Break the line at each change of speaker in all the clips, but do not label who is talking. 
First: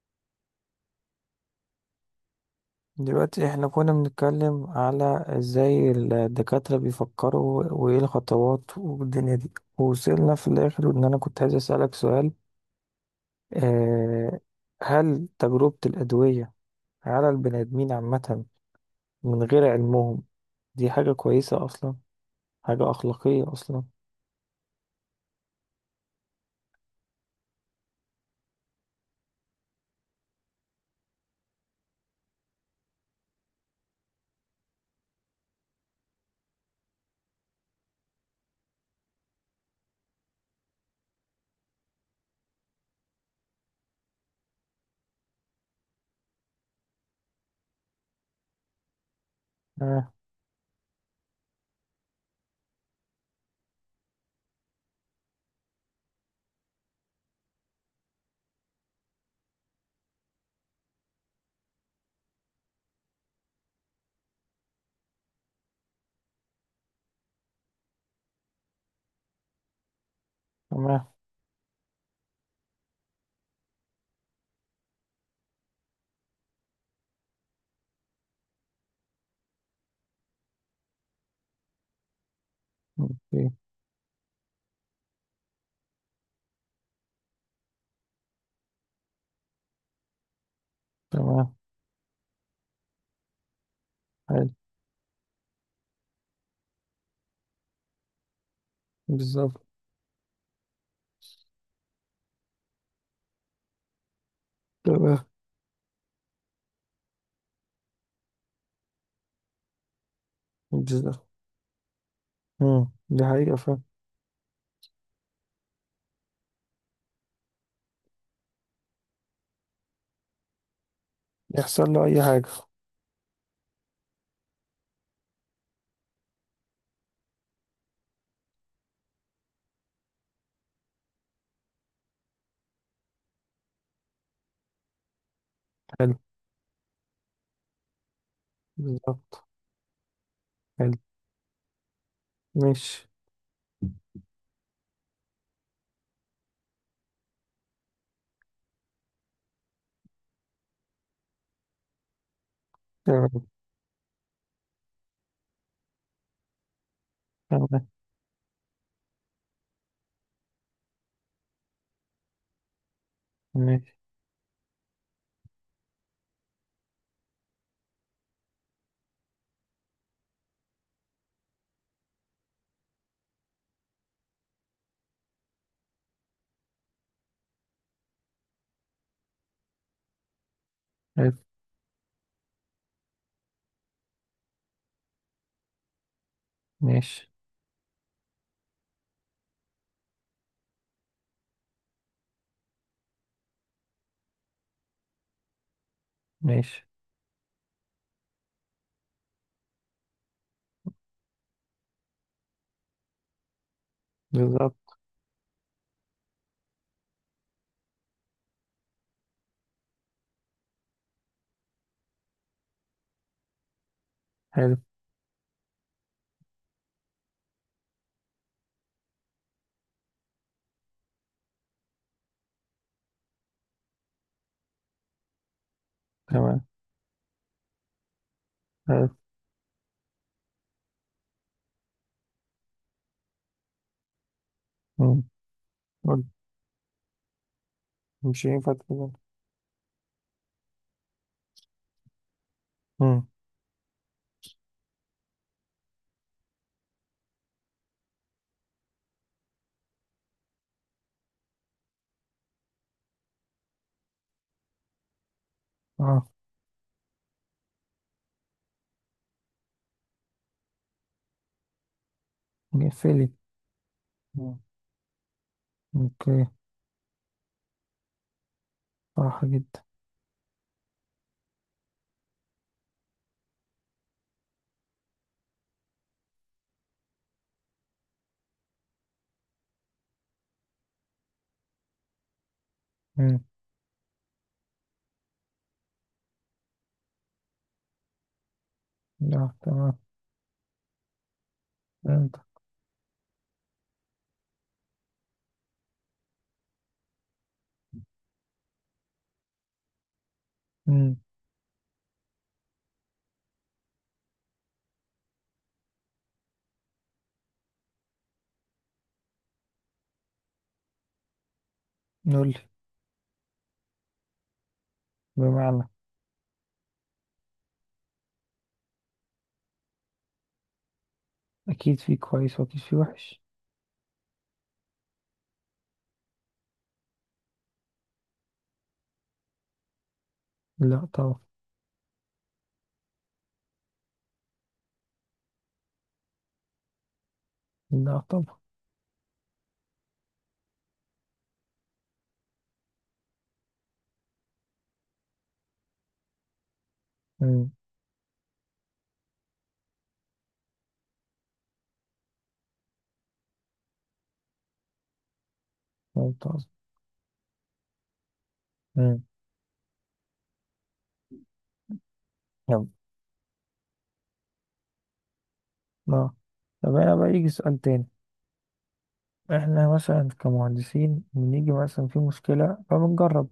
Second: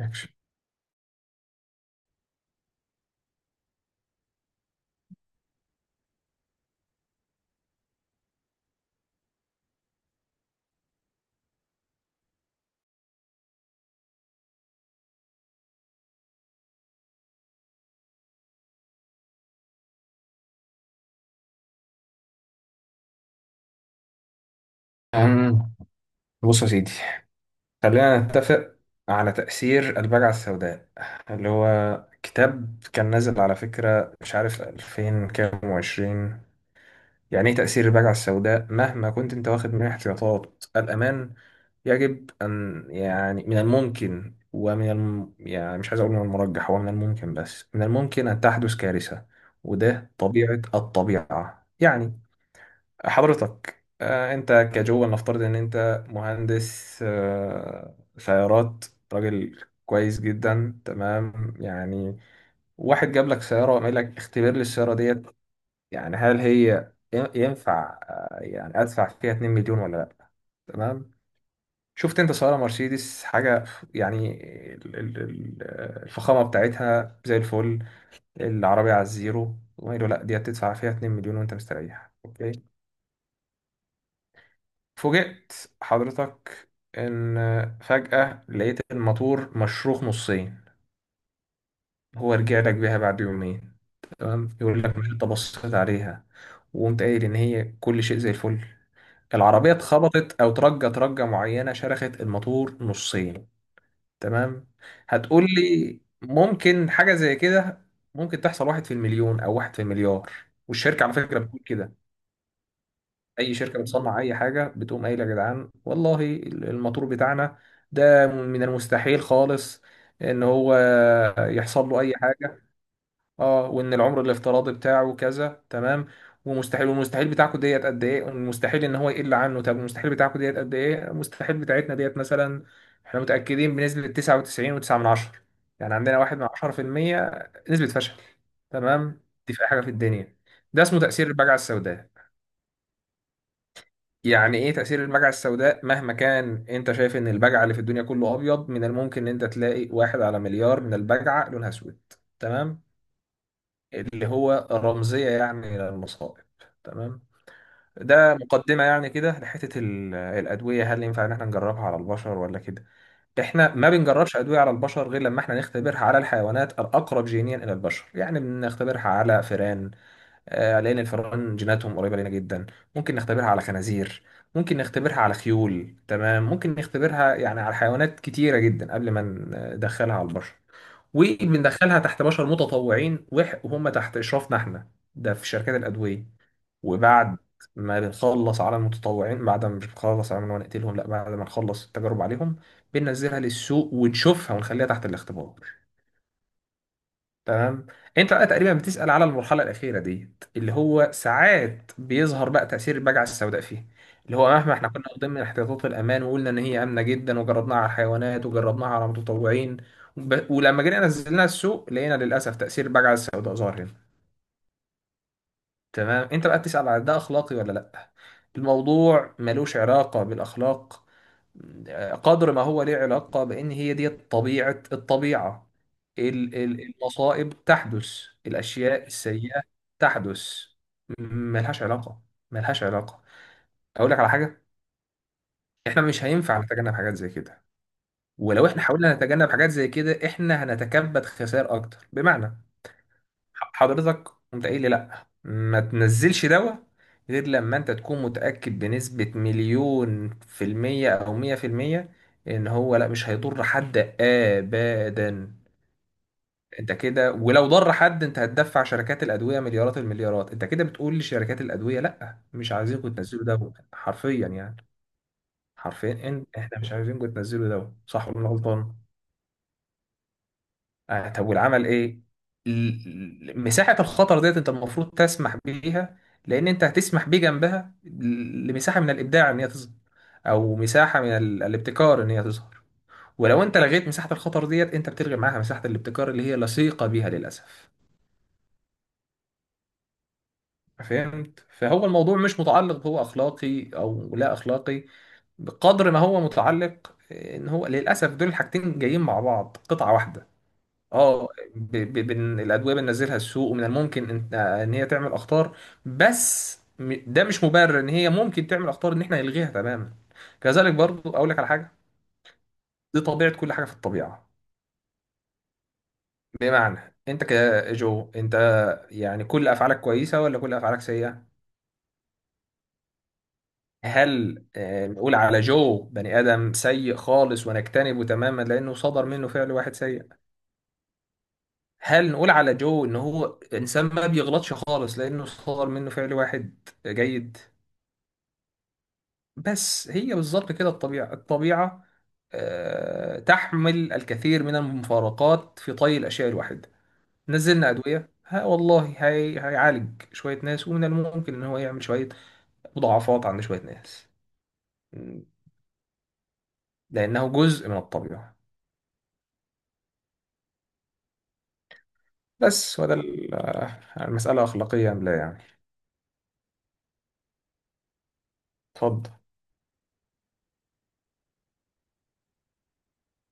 أكشن.
دلوقتي احنا كنا بنتكلم على ازاي الدكاترة بيفكروا وايه الخطوات والدنيا دي، ووصلنا في الاخر ان انا كنت عايز اسألك سؤال. آه. هل تجربة الأدوية على البني آدمين عامة، من غير علمهم، دي حاجة كويسة أصلا؟ حاجة أخلاقية أصلا؟
أم، بص يا سيدي، خلينا نتفق على تأثير البجعة السوداء اللي هو كتاب كان نازل، على فكرة مش عارف 2000 كام وعشرين. يعني ايه تأثير البجعة السوداء؟ مهما كنت انت واخد من احتياطات الأمان، يجب أن يعني من الممكن يعني مش عايز أقول من المرجح، هو من الممكن، بس من الممكن أن تحدث كارثة. وده
آه.
طبيعة الطبيعة يعني. حضرتك انت كجو نفترض ان انت مهندس سيارات، راجل كويس جدا، تمام يعني. واحد جاب لك سيارة وقال لك اختبر لي السيارة ديت، يعني هل هي ينفع يعني ادفع فيها 2 مليون ولا لا؟
تمام.
تمام. شفت انت سيارة مرسيدس حاجة يعني، الفخامة بتاعتها زي الفل. العربية على الزيرو، وقالوا لا دي هتدفع فيها 2 مليون وانت مستريح، اوكي.
أوكي.
فوجئت حضرتك إن فجأة لقيت الماتور مشروخ نصين.
تمام.
هو رجع لك بيها بعد يومين
حلو.
تمام، يقول لك مش أنت بصيت عليها وقمت قايل إن هي كل شيء زي الفل.
بالظبط.
العربية اتخبطت أو ترجت رجة معينة، شرخت الماتور نصين. تمام.
تمام.
هتقول لي ممكن حاجة زي كده؟ ممكن تحصل واحد في المليون أو واحد في المليار. والشركة على
بالظبط.
فكرة بتقول كده.
مم، دي
اي
حقيقة
شركه
فعلا.
بتصنع اي حاجه بتقوم قايله، يا جدعان والله الموتور بتاعنا ده من المستحيل خالص ان هو يحصل
يحصل
له
له
اي
أي حاجة.
حاجه. اه، وان العمر الافتراضي بتاعه كذا، تمام. ومستحيل. والمستحيل بتاعكم ديت قد ايه؟ والمستحيل ان هو يقل عنه. طب المستحيل بتاعكم ديت قد ايه؟ المستحيل بتاعتنا ديت مثلا احنا متاكدين بنسبه 99.9 من عشرة، يعني
حلو.
عندنا واحد من 10% نسبه فشل. تمام.
بالظبط.
دي في اي حاجه في الدنيا. ده
حلو.
اسمه تاثير البجعه السوداء.
ماشي.
يعني ايه تأثير البجعة السوداء؟ مهما كان انت شايف ان البجعة اللي في الدنيا كله ابيض، من الممكن ان انت تلاقي واحد على مليار من البجعة لونها اسود. تمام.
تمام.
اللي هو رمزية يعني للمصائب. تمام.
تمام.
ده مقدمة يعني كده لحتة الأدوية. هل ينفع إن إحنا نجربها على البشر ولا كده؟ إحنا ما
ماشي.
بنجربش أدوية على البشر غير لما إحنا نختبرها على الحيوانات الأقرب جينيا إلى البشر، يعني بنختبرها على فئران. لأن الفئران جيناتهم قريبة لنا جدا. ممكن نختبرها على خنازير، ممكن نختبرها على خيول، تمام، ممكن نختبرها يعني على حيوانات كتيرة جدا قبل ما ندخلها على البشر.
حلو.
وبندخلها تحت بشر متطوعين، وهم تحت إشرافنا احنا، ده في شركات الأدوية.
ماشي.
وبعد ما بنخلص على المتطوعين، بعد ما مش بنخلص على ما نقتلهم لا، بعد ما نخلص التجارب عليهم، بننزلها للسوق ونشوفها ونخليها تحت الاختبار.
ماشي.
تمام. انت بقى تقريبا بتسأل على المرحلة الأخيرة ديت اللي هو ساعات بيظهر بقى تأثير البجعة السوداء فيه. اللي هو مهما احنا
بالظبط.
كنا ضمن احتياطات الأمان وقلنا إن هي آمنة جدا وجربناها على الحيوانات وجربناها على المتطوعين، ولما جينا نزلناها السوق، لقينا للأسف تأثير البجعة السوداء ظاهر هنا.
حلو.
تمام. انت بقى بتسأل على ده اخلاقي ولا لا. الموضوع ملوش علاقة بالاخلاق قدر ما هو ليه علاقة بان هي دي طبيعة الطبيعة.
تمام.
المصائب تحدث، الاشياء
حلو.
السيئة تحدث، م- ملهاش علاقة، ملهاش علاقة. اقول لك على حاجة،
مم.
احنا
قول.
مش هينفع نتجنب حاجات زي كده.
مش
ولو
هينفع
احنا
تقول.
حاولنا نتجنب حاجات زي كده، احنا هنتكبد خسائر اكتر. بمعنى
مم.
حضرتك قمت قايل لي لا ما تنزلش دواء غير لما انت تكون متأكد بنسبة مليون في المية او مية في المية ان هو لا مش هيضر حد ابدا.
اه.
انت كده ولو ضر حد، انت هتدفع شركات الادوية مليارات المليارات. انت كده بتقول لشركات الادوية لا مش عايزينكم
مقفلي.
تنزلوا دواء حرفيا
مم.
يعني. حرفيا
اوكي.
احنا مش عايزينكم تنزلوا دواء. صح ولا أنا غلطان؟
صح جدا.
آه. طب والعمل ايه؟ مساحة الخطر ديت انت المفروض تسمح بيها. لان انت هتسمح بيه جنبها لمساحة من الابداع ان هي تظهر، او مساحة من الابتكار ان هي تظهر.
مم.
ولو انت لغيت مساحة الخطر ديت، انت بتلغي معاها مساحة الابتكار اللي هي لصيقة بيها للاسف.
لا، تمام.
فهمت. فهو
فهمت.
الموضوع مش متعلق بهو اخلاقي او لا اخلاقي بقدر ما هو متعلق ان هو للاسف دول الحاجتين جايين مع بعض قطعة واحدة.
مم.
اه. الادويه بننزلها السوق، ومن الممكن إن هي تعمل اخطار. بس ده مش مبرر ان هي ممكن تعمل اخطار ان احنا نلغيها تماما. كذلك برضو اقول لك على حاجه.
نقول لي.
دي طبيعه كل حاجه في الطبيعه.
بمعنى.
بمعنى انت كجو انت، يعني كل افعالك كويسه ولا كل افعالك سيئه؟
اكيد في كويس واكيد في وحش.
هل نقول على جو بني ادم سيء خالص ونجتنبه تماما لانه صدر منه فعل واحد سيء؟
لا طبعا.
هل نقول على جو ان هو انسان ما بيغلطش خالص لانه صدر منه فعل واحد جيد؟
لا طبعا.
بس هي بالظبط كده الطبيعة. الطبيعة تحمل الكثير من المفارقات في طي الأشياء الواحدة.
مم.
نزلنا أدوية، ها والله هي هيعالج شوية ناس ومن الممكن إن هو يعمل شوية مضاعفات عند شوية ناس. م،
ممتاز.
لأنه جزء من الطبيعة.
مم. يلا.
بس وده المسألة أخلاقية أم لا يعني.
لا. طب انا بقى يجي سؤال تاني.
اتفضل.
احنا مثلا كمهندسين بنيجي مثلا في مشكلة فبنجرب.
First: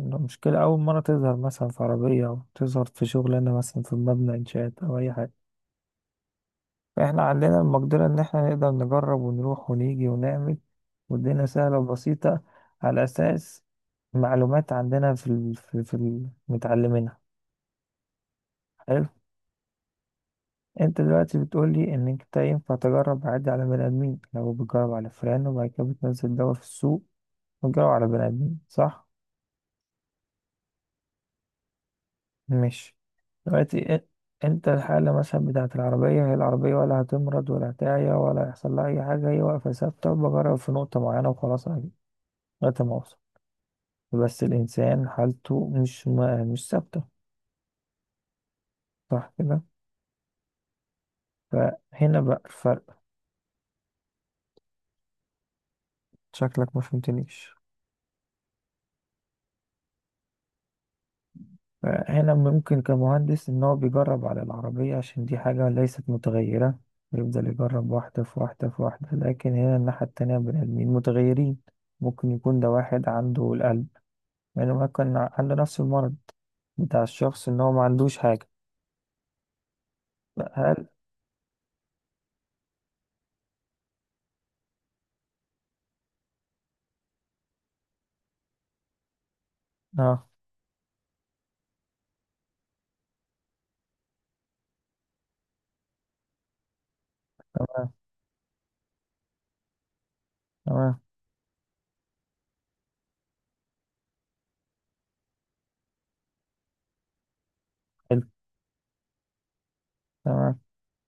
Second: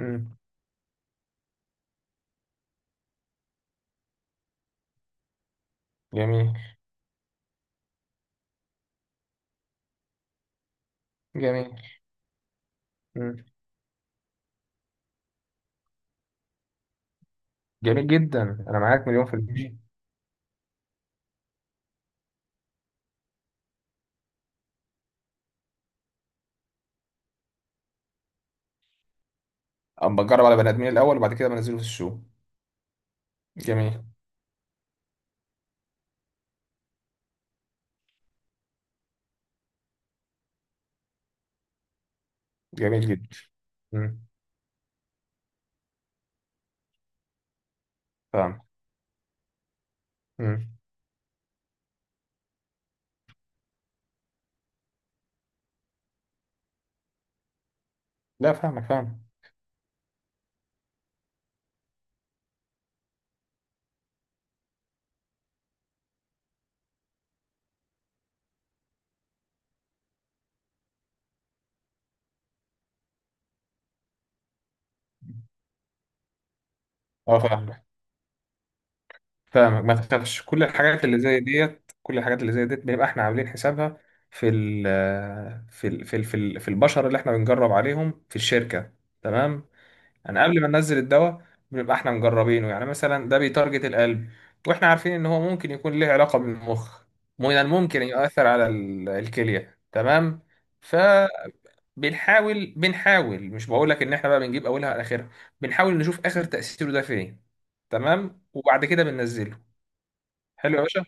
مم.
المشكلة أول مرة تظهر مثلا في عربية، أو تظهر في شغلانة مثلا في مبنى إنشاءات أو أي حاجة.
جميل.
فإحنا عندنا المقدرة إن إحنا نقدر نجرب ونروح ونيجي ونعمل، والدنيا
جميل.
سهلة وبسيطة، على
مم.
أساس معلومات عندنا في ال... في, في ال... متعلمينها.
جميل جدا، أنا
حلو.
معاك مليون في المية.
أنت دلوقتي بتقولي إن أنت ينفع تجرب عادي على بني آدمين لو بتجرب على فئران، وبعد كده بتنزل دواء في السوق وتجرب على بني آدمين، صح؟
أما أجرب على بني آدمين الأول وبعد كده بنزله في السوق.
مش دلوقتي إ-
جميل.
انت الحالة مثلا بتاعة العربية، هي العربية ولا هتمرض ولا هتعيا ولا هيحصل لها أي حاجة، هي واقفة ثابتة، وبجرب في نقطة معينة وخلاص عادي لغاية ما
جميل
أوصل.
جدا. مم.
بس الإنسان حالته مش ثابتة،
فاهم.
صح كده؟
مم.
فهنا بقى الفرق. شكلك ما فهمتنيش.
لا فاهمك، فاهم.
فهنا ممكن كمهندس إن هو بيجرب على العربية عشان دي حاجة ليست متغيرة، يفضل يجرب واحدة في واحدة في واحدة، لكن هنا الناحية التانية، بني آدمين متغيرين. ممكن يكون ده واحد عنده القلب، يعني ما كان عنده نفس المرض بتاع
اه
الشخص ان هو ما
فاهمك.
عندوش حاجة.
فاهمك ما تخافش، كل
هل.
الحاجات اللي زي ديت كل الحاجات اللي زي ديت بيبقى احنا عاملين حسابها في ال في البشر اللي احنا بنجرب عليهم في الشركة. تمام.
اه.
انا قبل ما ننزل الدواء، بنبقى احنا مجربينه، يعني مثلا ده بيتارجت القلب، واحنا عارفين ان هو ممكن يكون ليه علاقة بالمخ، من
تمام.
الممكن يؤثر على الكلية تمام.
تمام.
فبنحاول، بنحاول مش بقول لك ان احنا بقى بنجيب اولها على اخرها، بنحاول نشوف اخر تأثيره ده فين.
حلو.
تمام. وبعد كده بننزله.
تمام.
حلو يا باشا.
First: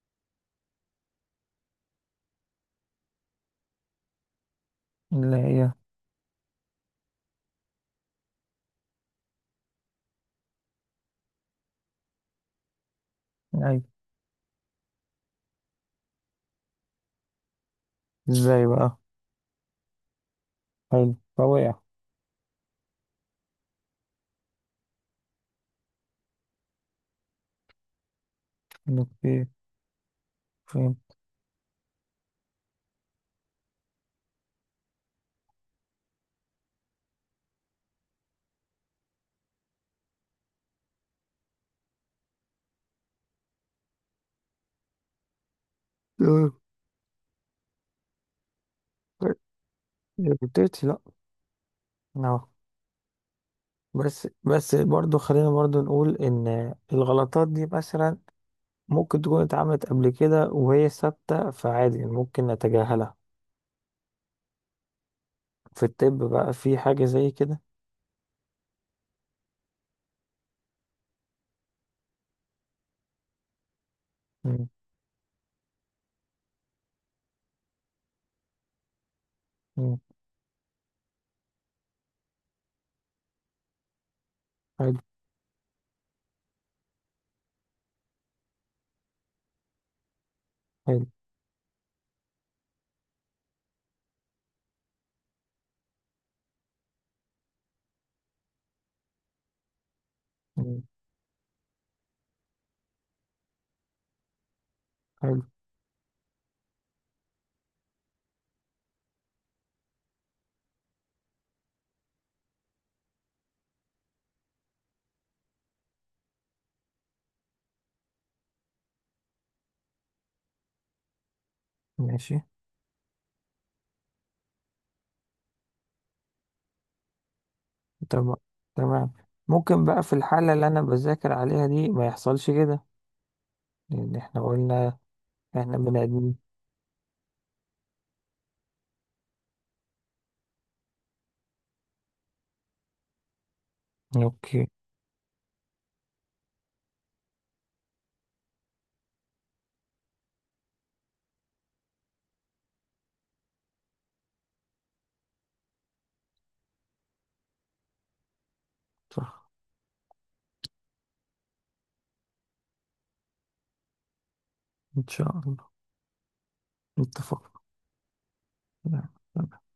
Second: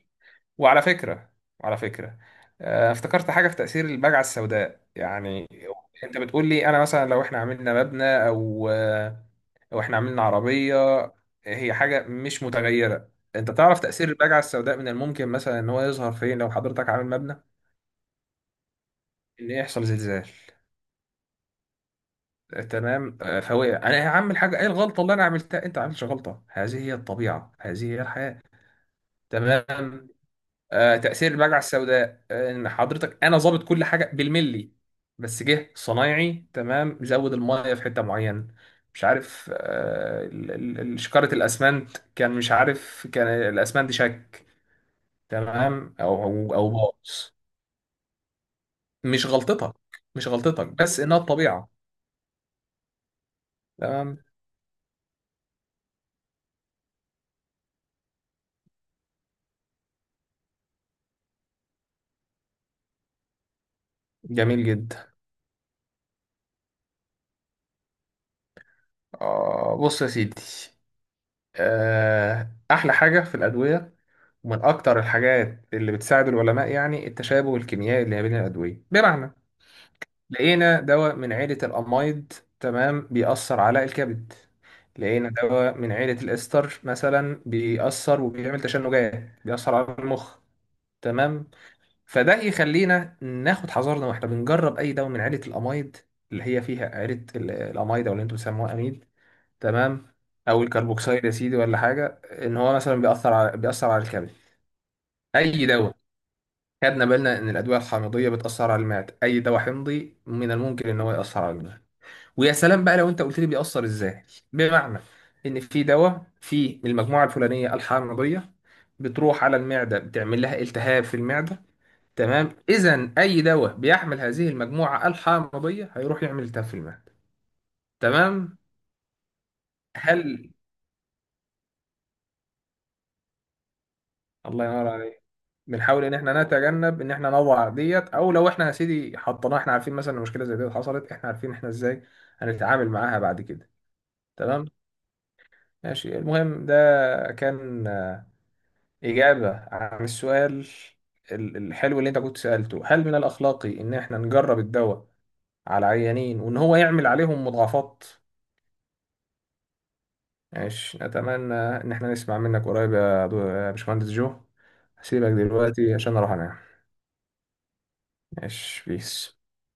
وعلى فكرة، وعلى فكرة افتكرت حاجة في تأثير البجعة السوداء
اللي
يعني.
هي.
انت بتقول لي انا مثلا لو احنا عملنا مبنى او او احنا عملنا عربية هي حاجة مش متغيرة. انت تعرف
ايوه.
تأثير البجعة السوداء من الممكن مثلا ان هو يظهر فين لو حضرتك عامل مبنى؟
ازاي بقى؟
ان يحصل زلزال.
حلو فوقع.
تمام فهو يعني انا هعمل حاجه ايه؟ الغلطه اللي انا عملتها؟ انت ما عملتش غلطه، هذه هي الطبيعه، هذه هي الحياه.
اوكي.
تمام.
فهمت.
تأثير المجرة السوداء إن حضرتك أنا ظابط كل حاجة بالملي، بس جه صنايعي تمام زود المية في حتة معينة، مش عارف شكارة الأسمنت كان مش عارف، كان الأسمنت شك تمام أو
آه.
أو أو باظ. مش غلطتك، مش غلطتك
غلطتي لا.
بس إنها الطبيعة.
اه.
تمام.
بس برضو، خلينا برضو نقول ان الغلطات دي مثلا ممكن تكون اتعملت قبل كده وهي ثابتة، فعادي ممكن نتجاهلها.
جميل جدا.
في الطب بقى في حاجة زي كده؟
آه بص يا سيدي، آه أحلى حاجة في الأدوية ومن
مم.
أكتر الحاجات اللي بتساعد العلماء يعني التشابه الكيميائي اللي ما بين الأدوية. بمعنى
مم.
لقينا دواء من عيلة الأمايد تمام بيأثر على الكبد.
حلو.
لقينا دواء من عيلة الإستر مثلا بيأثر وبيعمل تشنجات، بيأثر على المخ.
حلو.
تمام. فده يخلينا ناخد حذرنا واحنا بنجرب أي دواء من عيلة الأمايد اللي هي فيها عيلة الأمايد أو اللي أنتم بتسموها أميل. تمام. أو
مم.
الكربوكسيد يا سيدي ولا حاجة إن هو مثلا بيأثر على بيأثر على الكبد.
حلو.
أي دواء خدنا بالنا إن الأدوية الحامضية بتأثر على المعدة، أي دواء حمضي من الممكن إن هو يأثر على المعدة. ويا سلام بقى لو أنت قلت لي بيأثر إزاي. بمعنى إن في دواء في المجموعة الفلانية الحامضية بتروح على المعدة بتعمل لها التهاب في المعدة.
ماشي.
تمام. إذا أي دواء بيحمل هذه المجموعة الحامضية هيروح يعمل التهاب في المعدة.
تمام.
تمام.
تمام. ممكن بقى في
هل
الحالة اللي أنا بذاكر عليها دي ما يحصلش كده، لأن إحنا
الله ينور
قلنا
عليك.
إحنا بني
بنحاول ان
آدمين.
احنا نتجنب ان احنا نوع ديت، او لو احنا يا سيدي حطيناها احنا عارفين مثلا إن مشكله زي ديت حصلت احنا عارفين احنا ازاي هنتعامل معاها بعد كده. تمام.
أوكي.
ماشي، المهم ده كان اجابه عن السؤال الحلو اللي انت كنت سالته، هل من الاخلاقي ان احنا نجرب الدواء على عيانين وان هو يعمل عليهم مضاعفات.
صح.
ماشي اتمنى ان احنا نسمع منك قريب يا يا باشمهندس جو،
إن
هسيبك
شاء الله.
دلوقتي عشان اروح انام.
اتفقنا.
ماشي بيس.
نعم.